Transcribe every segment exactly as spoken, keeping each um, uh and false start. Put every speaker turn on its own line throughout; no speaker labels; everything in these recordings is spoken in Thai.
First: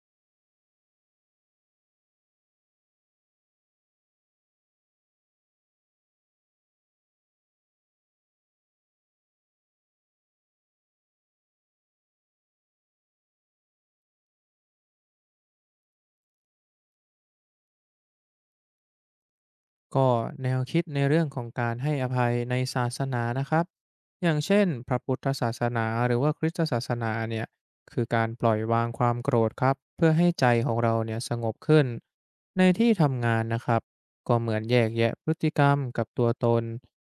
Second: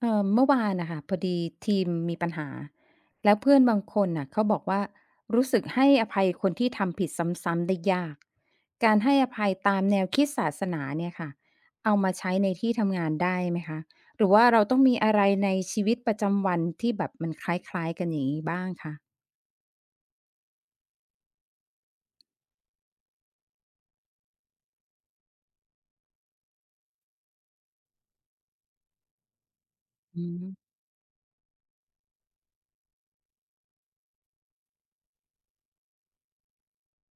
เอ่อเมื่อวานนะคะพอดีทีมมีปัญหาแล้วเพื่อนบางคนน่ะเขาบอกว่ารู้สึกให้อภัยคนที่ทำผิดซ้ำๆได้ยากการให้อภัยตามแนวคิดศาสนาเนี่ยค่ะเอามาใช้ในที่ทำงานได้ไหมคะหรือว่าเราต้องมีอะไรในชีวิตประจำวันที่แบบมันคล้ายๆกันอย่างงี้บ้างคะ
ก็แนวคิดในเรื่องของการให้อภัยในศาสนานะครับอย่างเช่นพระพุทธศาสนาหรือว่าคริสตศาสนาเนี่ยคือการปล่อยวางความโกรธครับเพื่อ
อื
ให้ใจข
ม
องเราเนี่ยสงบขึ้นในที่ทำงานนะครับก็เหมือนแยกแยะพฤติกรรมกับตัวตน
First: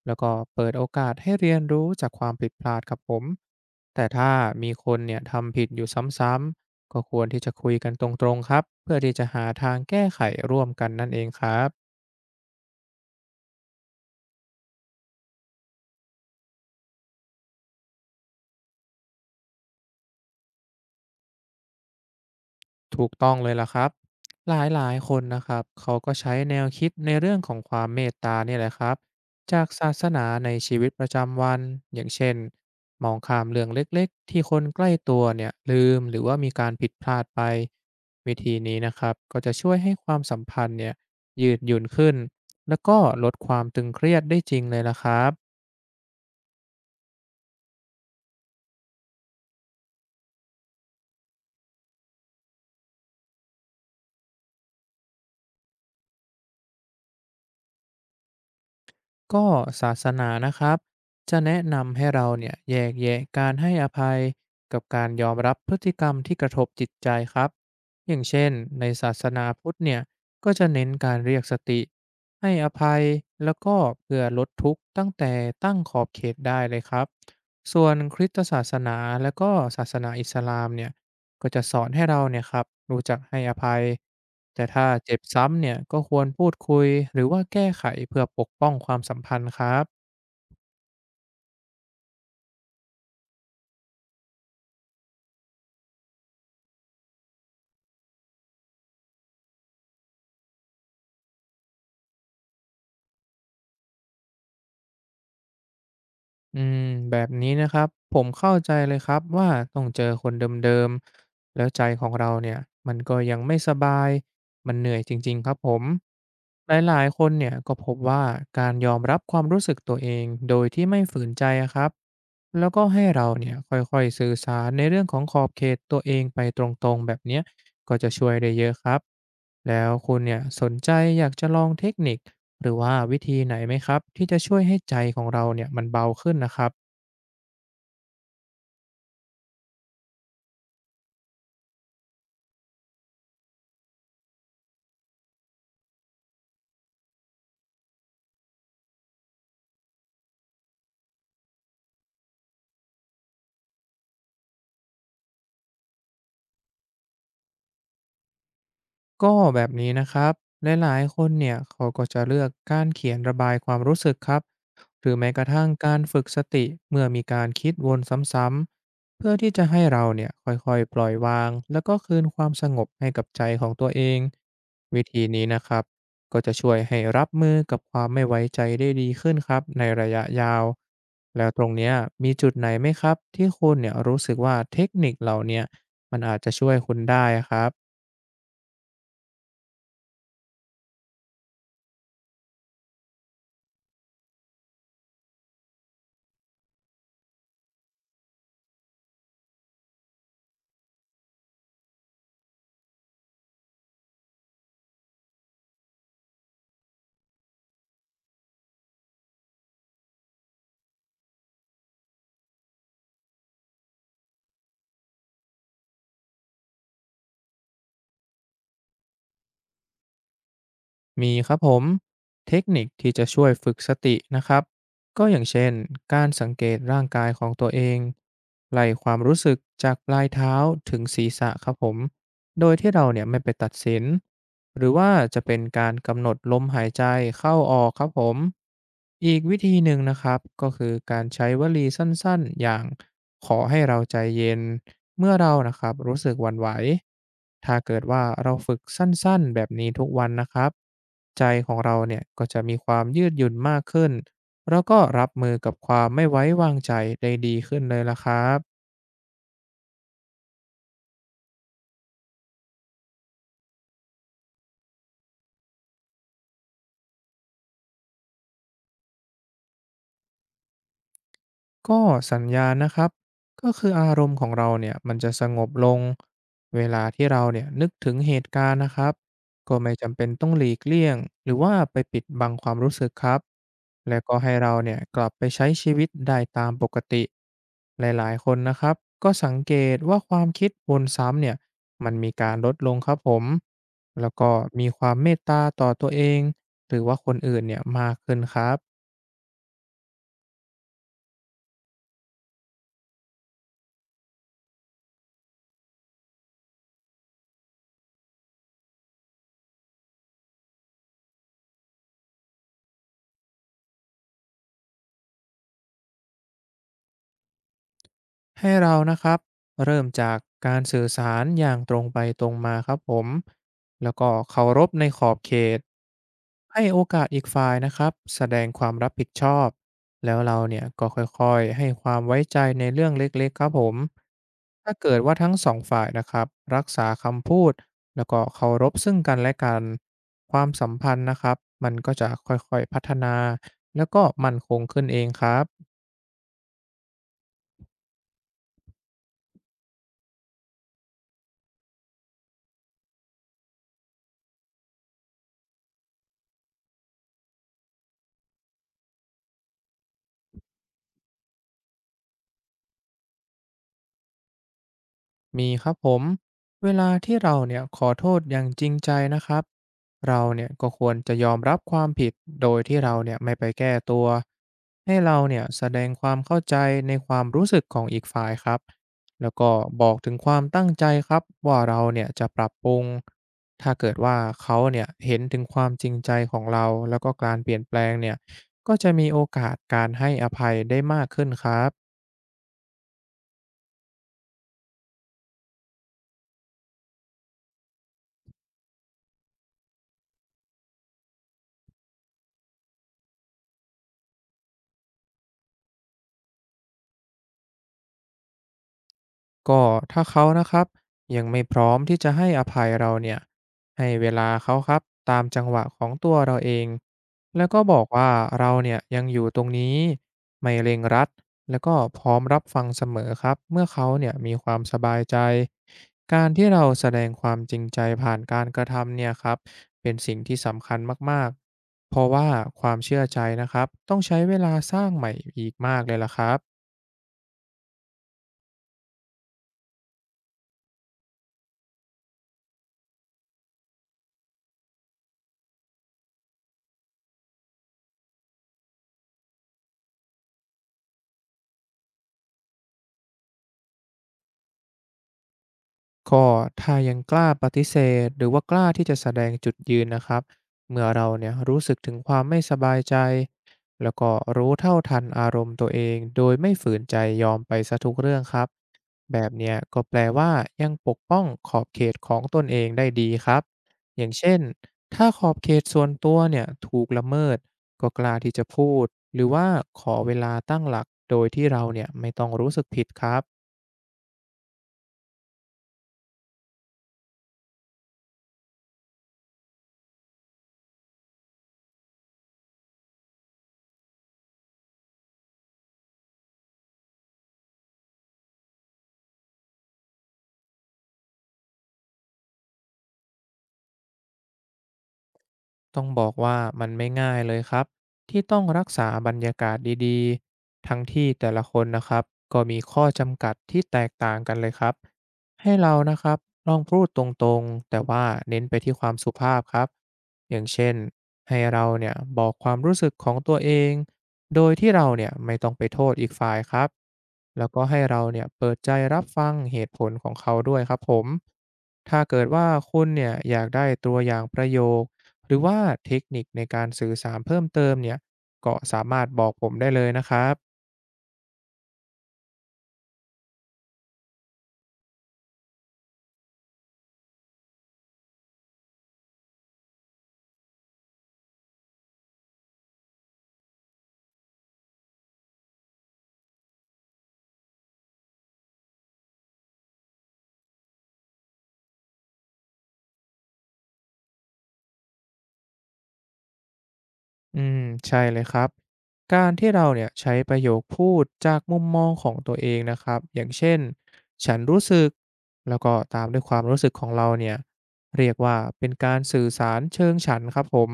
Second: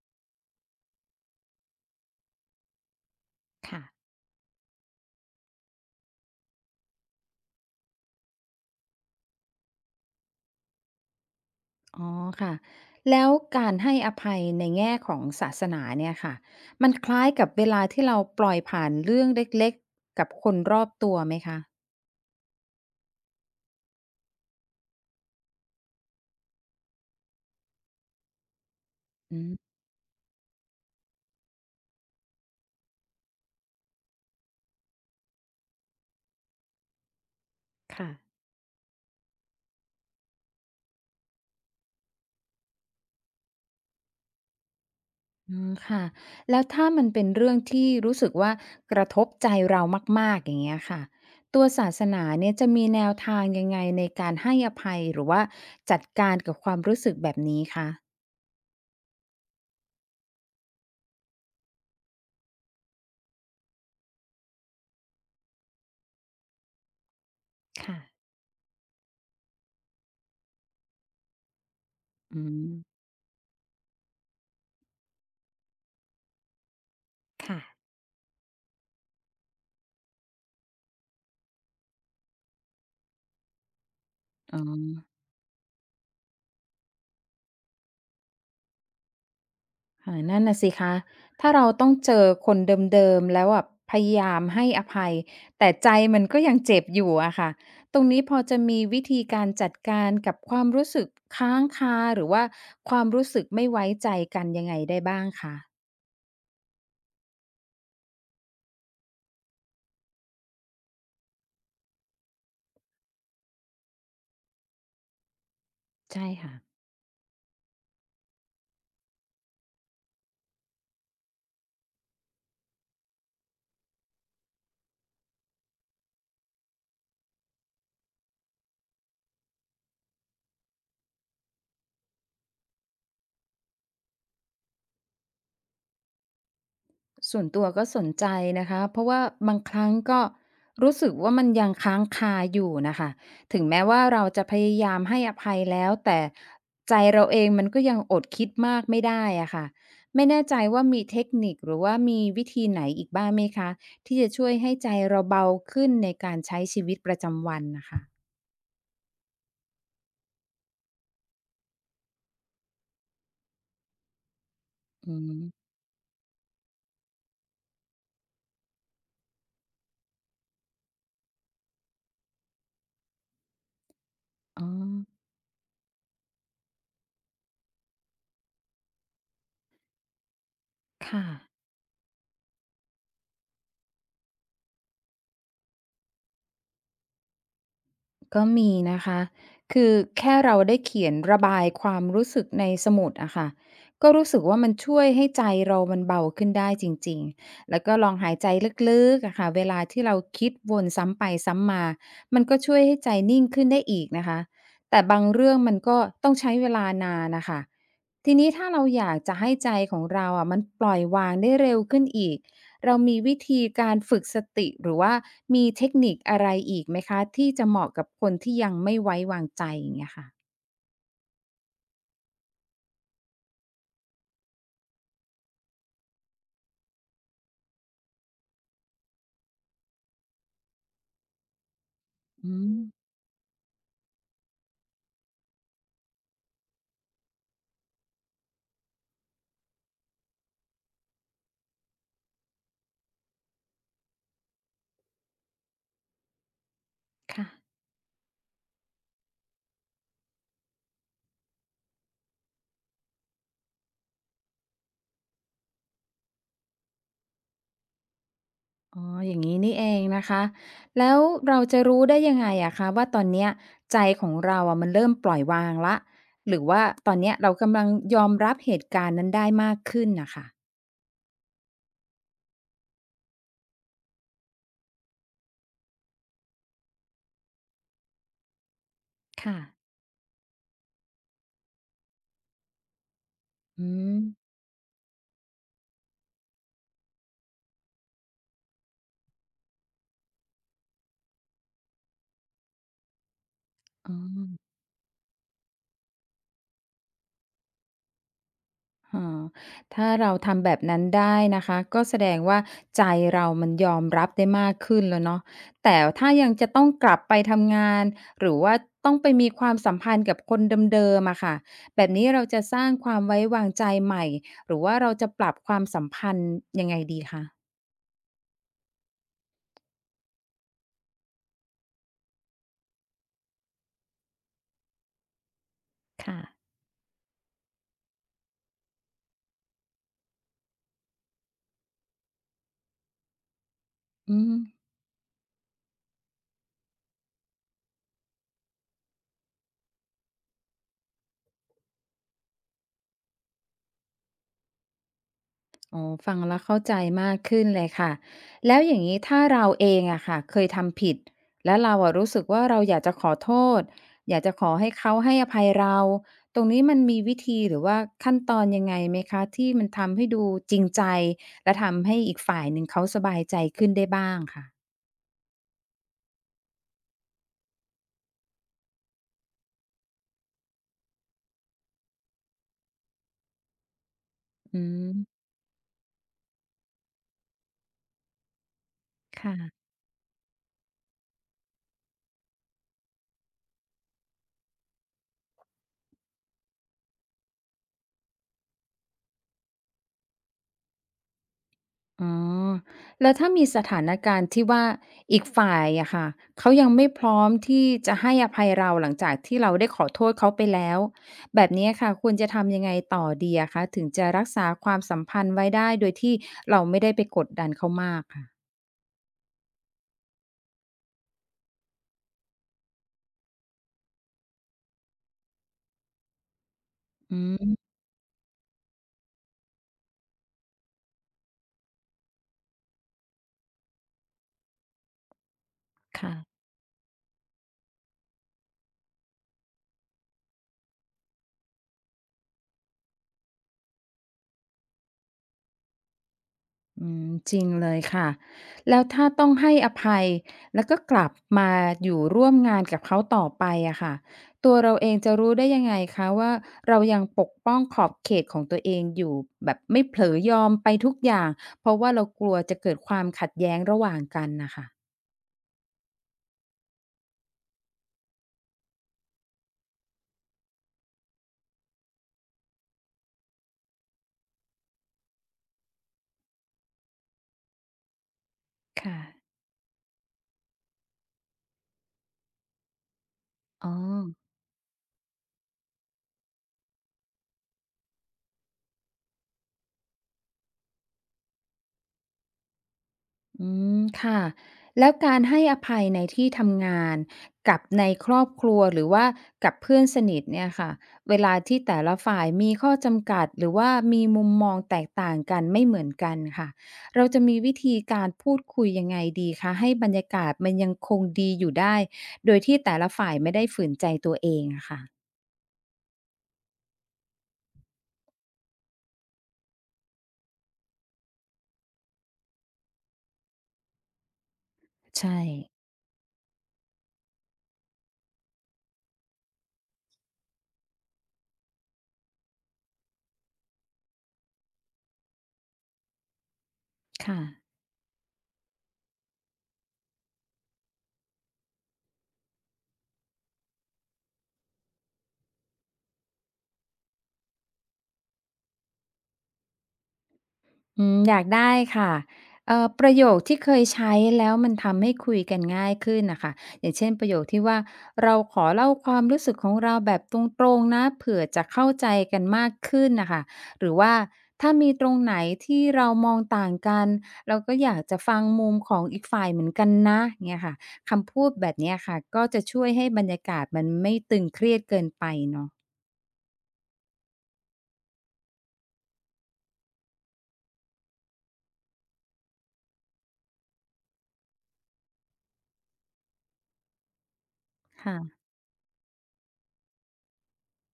แล้วก็เปิดโอกาสให้เรียนรู้จากความผิดพลาดครับผม
ค่ะ
แต่ถ้ามีคนเนี่ยทำผิดอยู่ซ้ำๆก็ควรที่จะคุยกันตรงๆครับเพื่อที่จะหาทางแก้ไขร่วมกันนั่นเองครับ
อ๋อค่ะแล้วการให้อภัยในแง่ของศาสนาเนี่ยค่ะมันคล้ายกับเวลาที่เราปล่อยผ่านเรื่องเล็กๆกับคนรอบตัวไหมคะ
ถูกต้องเลยล่ะครับหลายๆคนนะครับเขาก็ใช้แนวคิดในเรื่องของความเมตตาเนี่ยแหละครับ
อืม
จากศาสนาในชีวิตประจำวันอย่างเช่นมองข้ามเรื่องเล็กๆที่คนใกล้ตัวเนี่ยลืมหรือว่ามีการผิดพลาดไป
ค่ะ
วิธีนี้นะครับก็จะช่วยให้ความสัมพันธ์เนี่ยยืดหยุ่นขึ้นแล้วก็ลดความตึงเครียดได้จริงเลยล่ะครับ
อืมค่ะแล้วถ้ามันเป็นเรื่องที่รู้สึกว่ากระทบใจเรามากๆอย่างเงี้ยค่ะตัวศาสนาเนี่ยจะมีแนวทางยังไงในการให้อภัยหรือว่าจัดการกับความรู้สึกแบบนี้คะ
ก็ศาสนานะครับจะแนะนำให้เราเนี่ยแยกแยะการให้อภัยกับการยอมรับพฤติกรรมที่กระทบจิตใจครับ
ค่ะ
อย่างเช่นในศาสนาพุทธเนี่ยก็จะเน้นการเรียกสติ
อื
ให้อ
ม
ภัยแล้วก็เพื่อลดทุกข์ตั้งแต่ตั้งขอบเขตได้เลยครับ
ค่ะ
ส่วนคริสตศาสนาและก็ศาสนาอิสลามเนี่ย ก็จะสอนให้เราเนี่ยครับรู้จักให้อภัย
อ๋อ
แต่ถ้าเจ็บซ้ำเนี่ยก็ควรพูดคุยหรือว่าแก้ไขเพื่อปกป้องความสัมพันธ์ครับ
ค่ะนั่นน่ะสิคะถ้าเราต้องเจอคนเดิมๆแล้วแบบพยายามให้อภัยแต่ใจมันก็ยังเจ็บอยู่อะค่ะตรงนี้พอจะมีวิธีการจัดการกับความรู้สึกค้างคาหรือว่าความรู้สึกไม่ไว้ใจกันยังไงได้บ้างคะ
อืมแบบนี้นะครับผมเข้าใจเลยครับว่าต้องเจอคนเดิมๆแล้วใจของเราเนี่ยมันก็ยังไม่สบายมันเหนื่อยจริงๆครับผม
ใช่ค่ะ
หลายๆคนเนี่ยก็พบว่าการยอมรับความรู้สึกตัวเองโดยที่ไม่ฝืนใจอะครับแล้วก็ให้เราเนี่ยค่อยๆสื่อสารในเรื่องของขอบเขตตัวเองไปตรงๆแบบเนี้ยก็จะช่วยได้เยอะครับแล้วคุณเนี่ยสนใจอยากจะลองเทคนิค หรือว่าวิธีไหนไหมครับที่จะช่วยให้ใจของเราเนี่ยมันเบาขึ้นนะครับ
ส่วนตัวก็สนใจนะคะเพราะว่าบางครั้งก็รู้สึกว่ามันยังค้างคาอยู่นะคะถึงแม้ว่าเราจะพยายามให้อภัยแล้วแต่ใจเราเองมันก็ยังอดคิดมากไม่ได้อะค่ะไม่แน่ใจว่ามีเทคนิคหรือว่ามีวิธีไหนอีกบ้างไหมคะที่จะช่วยให้ใจเราเบาขึ้นในการใช้ชีวิตประจำวันนะคะ
ก็แบบนี้นะครับหลายๆคนเนี่ยเขาก็จะเลือกการเขียนระบายความรู้สึกครับหรื
อื
อแม้
ม
กระทั่งการฝึกสติเมื่อมีการคิดวนซ้ำๆเพื่อที่จะให้เราเนี่ยค่อยๆปล่อยวางแล้วก็คืนความสงบให้กับใจของตัวเอง
อ๋อ
วิธีนี้นะครับก็จะช่วยให้รับมือกับความไม่ไว้ใจได้ดีขึ้นครับในระยะยาว
ค่ะ
แล้วตรงเนี้ยมีจุดไหนไหมครับที่คุณเนี่ยรู้สึกว่าเทคนิคเหล่าเนี้ยมันอาจจะช่วยคุณได้ครับ
ก็มีนะคะคือแค่เราได้เขียนระบายความรู้สึกในสมุดอะค่ะก็รู้สึกว่ามันช่วยให้ใจเรามันเบาขึ้นได้จริงๆ แล้วก็ลองหายใจลึกๆอะค่ะเวลาที่เราคิดวนซ้ำไปซ้ำมามันก็ช่วยให้ใจนิ่งขึ้นได้อีกนะคะ แต่บางเรื่องมันก็ต้องใช้เวลานานนะคะ ทีนี้ถ้าเราอยากจะให้ใจของเราอะมันปล่อยวางได้เร็วขึ้นอีก เรามีวิธีการฝึกสติหรือว่ามีเทคนิคอะไรอีกไหมคะที่จะเหมาะกับคนที่ยังไม่ไว้วางใจอย่างเงี้ยค่ะ
มีครับผมเทคนิคที่จะช่วยฝึกสตินะครับก็อย่างเช่นการสังเกตร่างกายของตัวเองไล่ความรู้สึกจากปลายเท้าถึงศีรษะครับผม
อื
โดย
ม
ที่เราเนี่ยไม่ไปตัดสินหรือว่าจะเป็นการกำหนดลมหายใจเข้าออกครับผมอีกวิธีหนึ่งนะครับก็คือการใช้วลีสั้นๆอย่างขอให้เราใจเย็น เมื่อเรานะครับรู้สึกหวั่นไหวถ้า
ค่ะ
เกิดว่าเราฝึกสั้น ๆ แบบนี้ทุกวันนะครับ ใจของเราเนี่ยก็จะมีความยืดหยุ่นมากขึ้น แล้วก็รับมือกับความไม่ไว้วางใจได้ดีขึ้นเลยละครับ
อ๋ออย่างงี้นี่เองนะคะแล้วเราจะรู้ได้ยังไงอะคะว่าตอนเนี้ยใจของเราอะมันเริ่มปล่อยวางแล้วหรือว่าตอนเนี้ยเรากำลังยอมรับเหตุการณ์นั้นได้มากขึ้นน่ะค่ะ
ก็สัญญาณนะครับก็คืออารมณ์ของเราเนี่ยมันจะสงบลงเวลาที่เราเนี่ยนึกถึงเหตุการณ์นะครับ
ค่ะ
ก็ไม่จำเป็นต้องหลีกเลี่ยงหรือว่าไปปิดบังความรู้สึกครับ
อืม
และก็ให้เราเนี่ยกลับไปใช้ชีวิตได้ตามปกติหลายๆคนนะครับก็สังเกตว่าความคิดวนซ้ำเนี่ยมันมีการลดลงครับผมแล้วก็มีความเมตตาต่อตัวเองหรือว่าคนอื่นเนี่ยมากขึ้นครับ
อ๋อถ้าเราทำแบบนั้นได้นะคะก็แสดงว่าใจเรามันยอมรับได้มากขึ้นแล้วเนาะแต่ถ้ายังจะต้องกลับไปทำงานหรือว่าต้องไปมีความสัมพันธ์กับคนเดิมๆอะค่ะแบบนี้เราจะสร้างความไว้วางใจใหม่หรือว่าเราจะปรับความสัมพันธ์ยังไงดีคะ
ให้เรานะครับเริ่มจากการสื่อสารอย่างตรงไปตรงมาครับผมแล้วก็เคารพในขอบเขต
ค่ะ
ให้โอกาสอีกฝ่ายนะครับแสดงความรับผิดชอบแล้วเราเนี่ยก็ค่อยๆให้ความไว้ใจในเรื่องเล็กๆครับผม
อืม
ถ้าเกิดว่าทั้งสองฝ่ายนะครับรักษาคำพูดแล้วก็เคารพซึ่งกันและกันความสัมพันธ์นะครับมันก็จะค่อยๆพัฒนาแล้วก็มั่นคงขึ้นเองครับ
อ๋อฟังแล้วเข้าใจมากขึ้นเลยค่ะแล้วอย่างนี้ถ้าเราเองอะค่ะเคยทำผิดแล้วเราอะรู้สึกว่าเราอยากจะขอโทษอยากจะขอให้เขาให้อภัยเราตรงนี้มันมีวิธีหรือว่าขั้นตอนยังไงไหมคะที่มันทำให้ดูจริงใจและทำให้อีกฝ่ายหนึ่งเขาสบายใจขึ้นได้บ้างค่ะ
มีครับผมเวลาที่เราเนี่ยขอโทษอย่างจริงใจนะครับเราเนี่ยก็ควรจะยอมรับความผิดโดยที่เราเนี่ยไม่ไปแก้ตัว
อื
ให้เรา
ม
เนี่ยแสดงความเข้าใจในความรู้สึกของอีกฝ่ายครับแล้วก็
ค่ะ
บอกถึงความตั้งใจครับว่าเราเนี่ยจะปรับปรุงถ้าเกิดว่าเขาเนี่ยเห็นถึงความจริงใจของเราแล้วก็การเปลี่ยนแปลงเนี่ยก็จะมีโอกาสการให้อภัยได้มากขึ้นครับ
อ๋อแล้วถ้ามีสถานการณ์ที่ว่าอีกฝ่ายอะค่ะ เขายังไม่พร้อมที่จะให้อภัยเราหลังจากที่เราได้ขอโทษเขาไปแล้วแบบนี้ค่ะควรจะทำยังไงต่อดีอะคะถึงจะรักษาความสัมพันธ์ไว้ได้โดยที่เราไม่ได้ไปกดดันเขามากค่ะ
ก็ถ้าเขานะครับยังไม่พร้อมที่จะให้อภัยเราเนี่ยให้เวลาเขาครับตามจังหวะของตัวเราเอง
อื
แล้วก็
ม
บอกว่าเราเนี่ยยังอยู่ตรงนี้ไม่เร่งรัดแล้วก็พร้อมรับฟังเสมอครับเมื่อเขาเนี่ยมีความสบายใจ
ค่ะ
การที่เราแสดงความจริงใจผ่านการกระทำเนี่ยครับเป็นสิ่งที่สำคัญมากๆเพราะว่าความเชื่อใจนะครับต้องใช้เวลาสร้างใหม่อีกมากเลยล่ะครับ
อืมจริงเลยค่ะแล้วถ้าต้องให้อภัยแล้วก็กลับมาอยู่ร่วมงานกับเขาต่อไปอะค่ะตัวเราเองจะรู้ได้ยังไงคะว่าเรายังปกป้องขอบเขตของตัวเองอยู่แบบไม่เผลอยอมไปทุกอย่างเพราะว่าเรากลัวจะเกิดความขัดแย้งระหว่างกันน่ะค่ะ
ก็ถ้ายังกล้าปฏิเสธหรือว่ากล้าที่จะแสดงจุดยืนนะครับเมื่อเราเนี่ยรู้สึกถึงความไม่สบายใจแล้วก็รู้เท่าทันอารมณ์ตัวเองโดยไม่ฝืนใจยอมไปซะทุกเรื่องครับ
ค่ะ
แบบเนี้ยก็แปลว่ายังปกป้องขอบเขตของตนเองได้ดีครับ
อ๋อ
อย่างเช่นถ้าขอบเขตส่วนตัวเนี่ยถูกละเมิดก็กล้าที่จะพูดหรือว่าขอเวลาตั้งหลักโดยที่เราเนี่ยไม่ต้องรู้สึกผิดครับ
อืมค่ะแล้วการให้อภัยในที่ทำงานกับในครอบครัวหรือว่ากับเพื่อนสนิทเนี่ยค่ะเวลาที่แต่ละฝ่ายมีข้อจำกัดหรือว่ามีมุมมองแตกต่างกันไม่เหมือนกันค่ะเราจะมีวิธีการพูดคุยยังไงดีคะให้บรรยากาศมันยังคงดีอยู่ได้โดยที่แต่ละฝ่ายไม่ได้ฝืนใจตัวเองอะค่ะ
ต้องบอกว่ามันไม่ง่ายเลยครับที่ต้องรักษาบรรยากาศดีๆทั้งที่แต่ละคนนะครับก็มีข้อจำกัดที่แตกต่างกันเลยครับ
ใช่
ให้เรานะครับลองพูดตรงๆแต่ว่าเน้นไปที่ความสุภาพครับอย่างเช่นให้เราเนี่ยบอกความรู้สึกของตัวเองโดยที่เราเนี่ยไม่ต้องไปโทษอีกฝ่ายครับ
ค่ะ
แล้วก็ให้เราเนี่ยเปิดใจรับฟังเหตุผลของเขาด้วยครับผมถ้าเกิดว่าคุณเนี่ยอยากได้ตัวอย่างประโยค หรือว่าเทคนิคในการสื่อสารเพิ่มเติมเนี่ยก็สามารถบอกผมได้เลยนะครับ
อืมอยากได้ค่ะเอ่อประโยคที่เคยใช้แล้วมันทำให้คุยกันง่ายขึ้นน่ะค่ะอย่างเช่นประโยคที่ว่าเราขอเล่าความรู้สึกของเราแบบตรงๆนะเผื่อจะเข้าใจกันมากขึ้นน่ะค่ะหรือว่าถ้ามีตรงไหนที่เรามองต่างกันเราก็อยากจะฟังมุมของอีกฝ่ายเหมือนกันนะเงี้ยค่ะคำพูดแบบเนี้ยค่ะก็จะช่วยให้บรรยากาศมันไม่ตึงเครียดเกินไปเนาะ
อืมใช่เลยครับการที่เราเนี่ยใช้ประโยคพูดจากมุมมองของตัวเองนะครับอย่างเช่นฉันรู้สึกแล้วก็ตามด้วยความรู้สึกของเราเนี่ย
ค่ะ
เรียกว่าเป็นการสื่อสารเชิงฉันครับผม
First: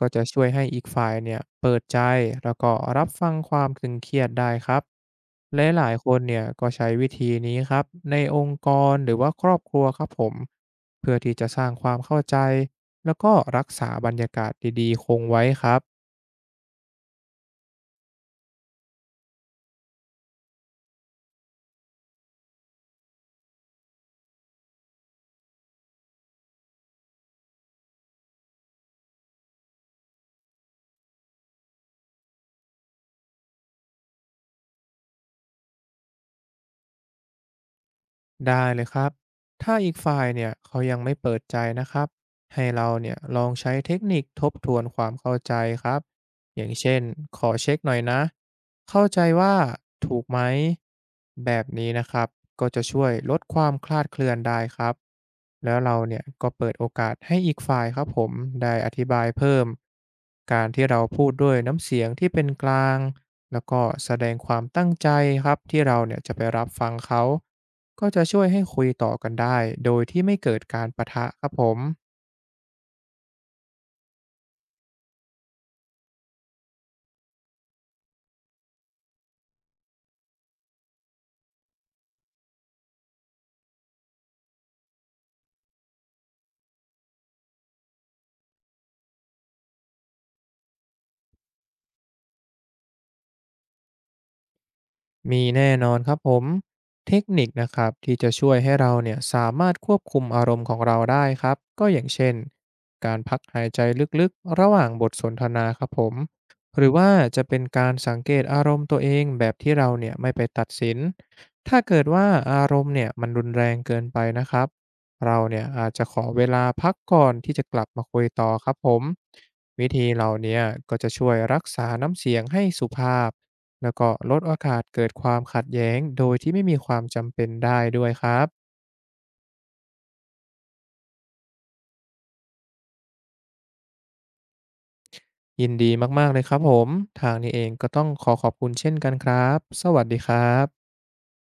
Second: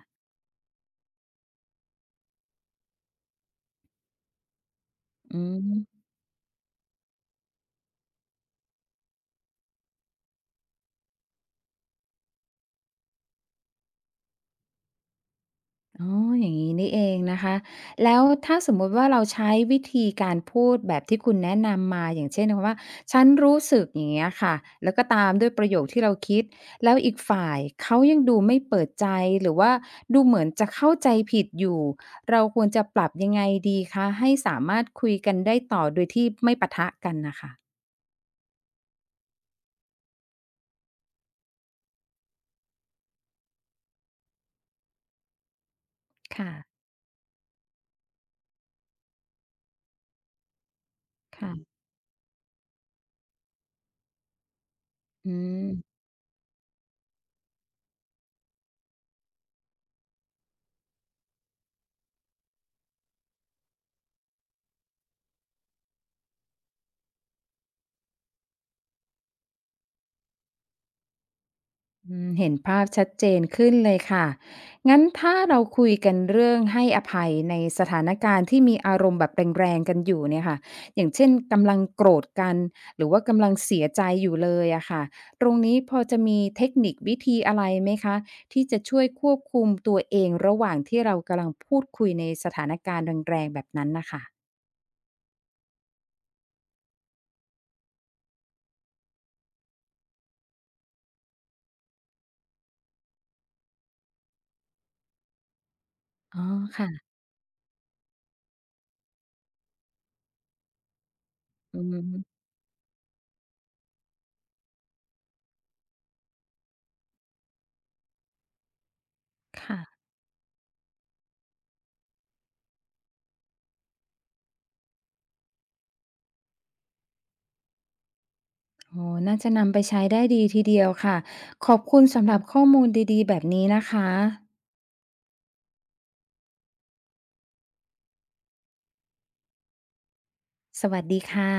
ก็จะช่วยให้อีกฝ่ายเนี่ยเปิดใจแล้วก็รับฟังความตึงเครียดได้ครับ
อื
และหลาย
ม
ๆคนเนี่ยก็ใช้วิธีนี้ครับในองค์กรหรือว่าครอบครัวครับผมเพื่อที่จะสร้างความเข้าใจ แล้วก็รักษาบรรยากาศดีๆคงไว้ครับ
อ๋ออย่างนี้นี่เองนะคะแล้วถ้าสมมุติว่าเราใช้วิธีการพูดแบบที่คุณแนะนำมาอย่างเช่นคำว่าฉันรู้สึกอย่างเงี้ยค่ะแล้วก็ตามด้วยประโยคที่เราคิดแล้วอีกฝ่ายเขายังดูไม่เปิดใจหรือว่าดูเหมือนจะเข้าใจผิดอยู่เราควรจะปรับยังไงดีคะให้สามารถคุยกันได้ต่อโดยที่ไม่ปะทะกันน่ะค่ะ
ได้เลยครับถ้าอีกฝ่ายเนี่ยเขายังไม่เปิดใจนะครับให้เราเนี่ยลองใช้เทคนิคทบทวนความเข้าใจครับ อย่าง
ค่ะ
เช่นขอเช็คหน่อยนะ เข้าใจว่าถูกไหมแบบ
ค่ะ
นี้นะครับก็จะช่วยลดความคลาดเคลื่อนได้ครับ
อืม
แล้วเราเนี่ยก็เปิดโอกาสให้อีกฝ่ายครับผมได้อธิบายเพิ่มการที่เราพูดด้วยน้ำเสียงที่เป็นกลางแล้วก็แสดงความตั้งใจครับที่เราเนี่ยจะไปรับฟังเขา ก็จะช่วยให้คุยต่อกันได้โดยที่ไม่เกิดการปะทะครับผม
อืมเห็นภาพชัดเจนขึ้นเลยค่ะงั้นถ้าเราคุยกันเรื่องให้อภัยในสถานการณ์ที่มีอารมณ์แบบแรงๆกันอยู่เนี่ยค่ะอย่างเช่นกำลังโกรธกันหรือว่ากำลังเสียใจอยู่เลยอะค่ะตรงนี้พอจะมีเทคนิควิธีอะไรไหมคะที่จะช่วยควบคุมตัวเองระหว่างที่เรากำลังพูดคุยในสถานการณ์แรงๆแบบนั้นนะคะ
มีแน่นอนครับผมเทคนิคนะครับที่จะช่วยให้เราเนี่ยสามารถควบคุมอารมณ์ของเราได้ครับก็อย่างเช่นการพักหายใจลึกๆระหว่างบทสนทนาครับผม
อ๋อ
ห
ค่ะ
รือว่าจะเป็นการสังเกตอารมณ์ตัวเองแบบที่เราเนี่ยไม่ไปตัดสินถ้า
อื
เกิดว่า
ม
อารมณ์เนี่ยมันรุนแรงเกินไปนะครับเราเนี่ยอาจจะขอเวลาพักก่อนที่จะกลับมาคุยต่อครับผม
ค่ะ
วิธีเหล่าเนี้ก็จะช่วยรักษาน้ำเสียงให้สุภาพ แล้วก็ลดโอกาสเกิดความขัดแย้งโดยที่ไม่มีความจำเป็นได้ด้วยครับ
โอ้น่าจะนำไปใช้ได้ดีทีเดียวค่ะ ขอบคุณสำหรับข้อมูลดีๆแบบนี้นะคะ
ยินดีมากๆเลยครับผมทางนี้เองก็ต้องขอขอบคุณเช่นกันครับสวัสดีครั
ส
บ
วัสดีค่ะ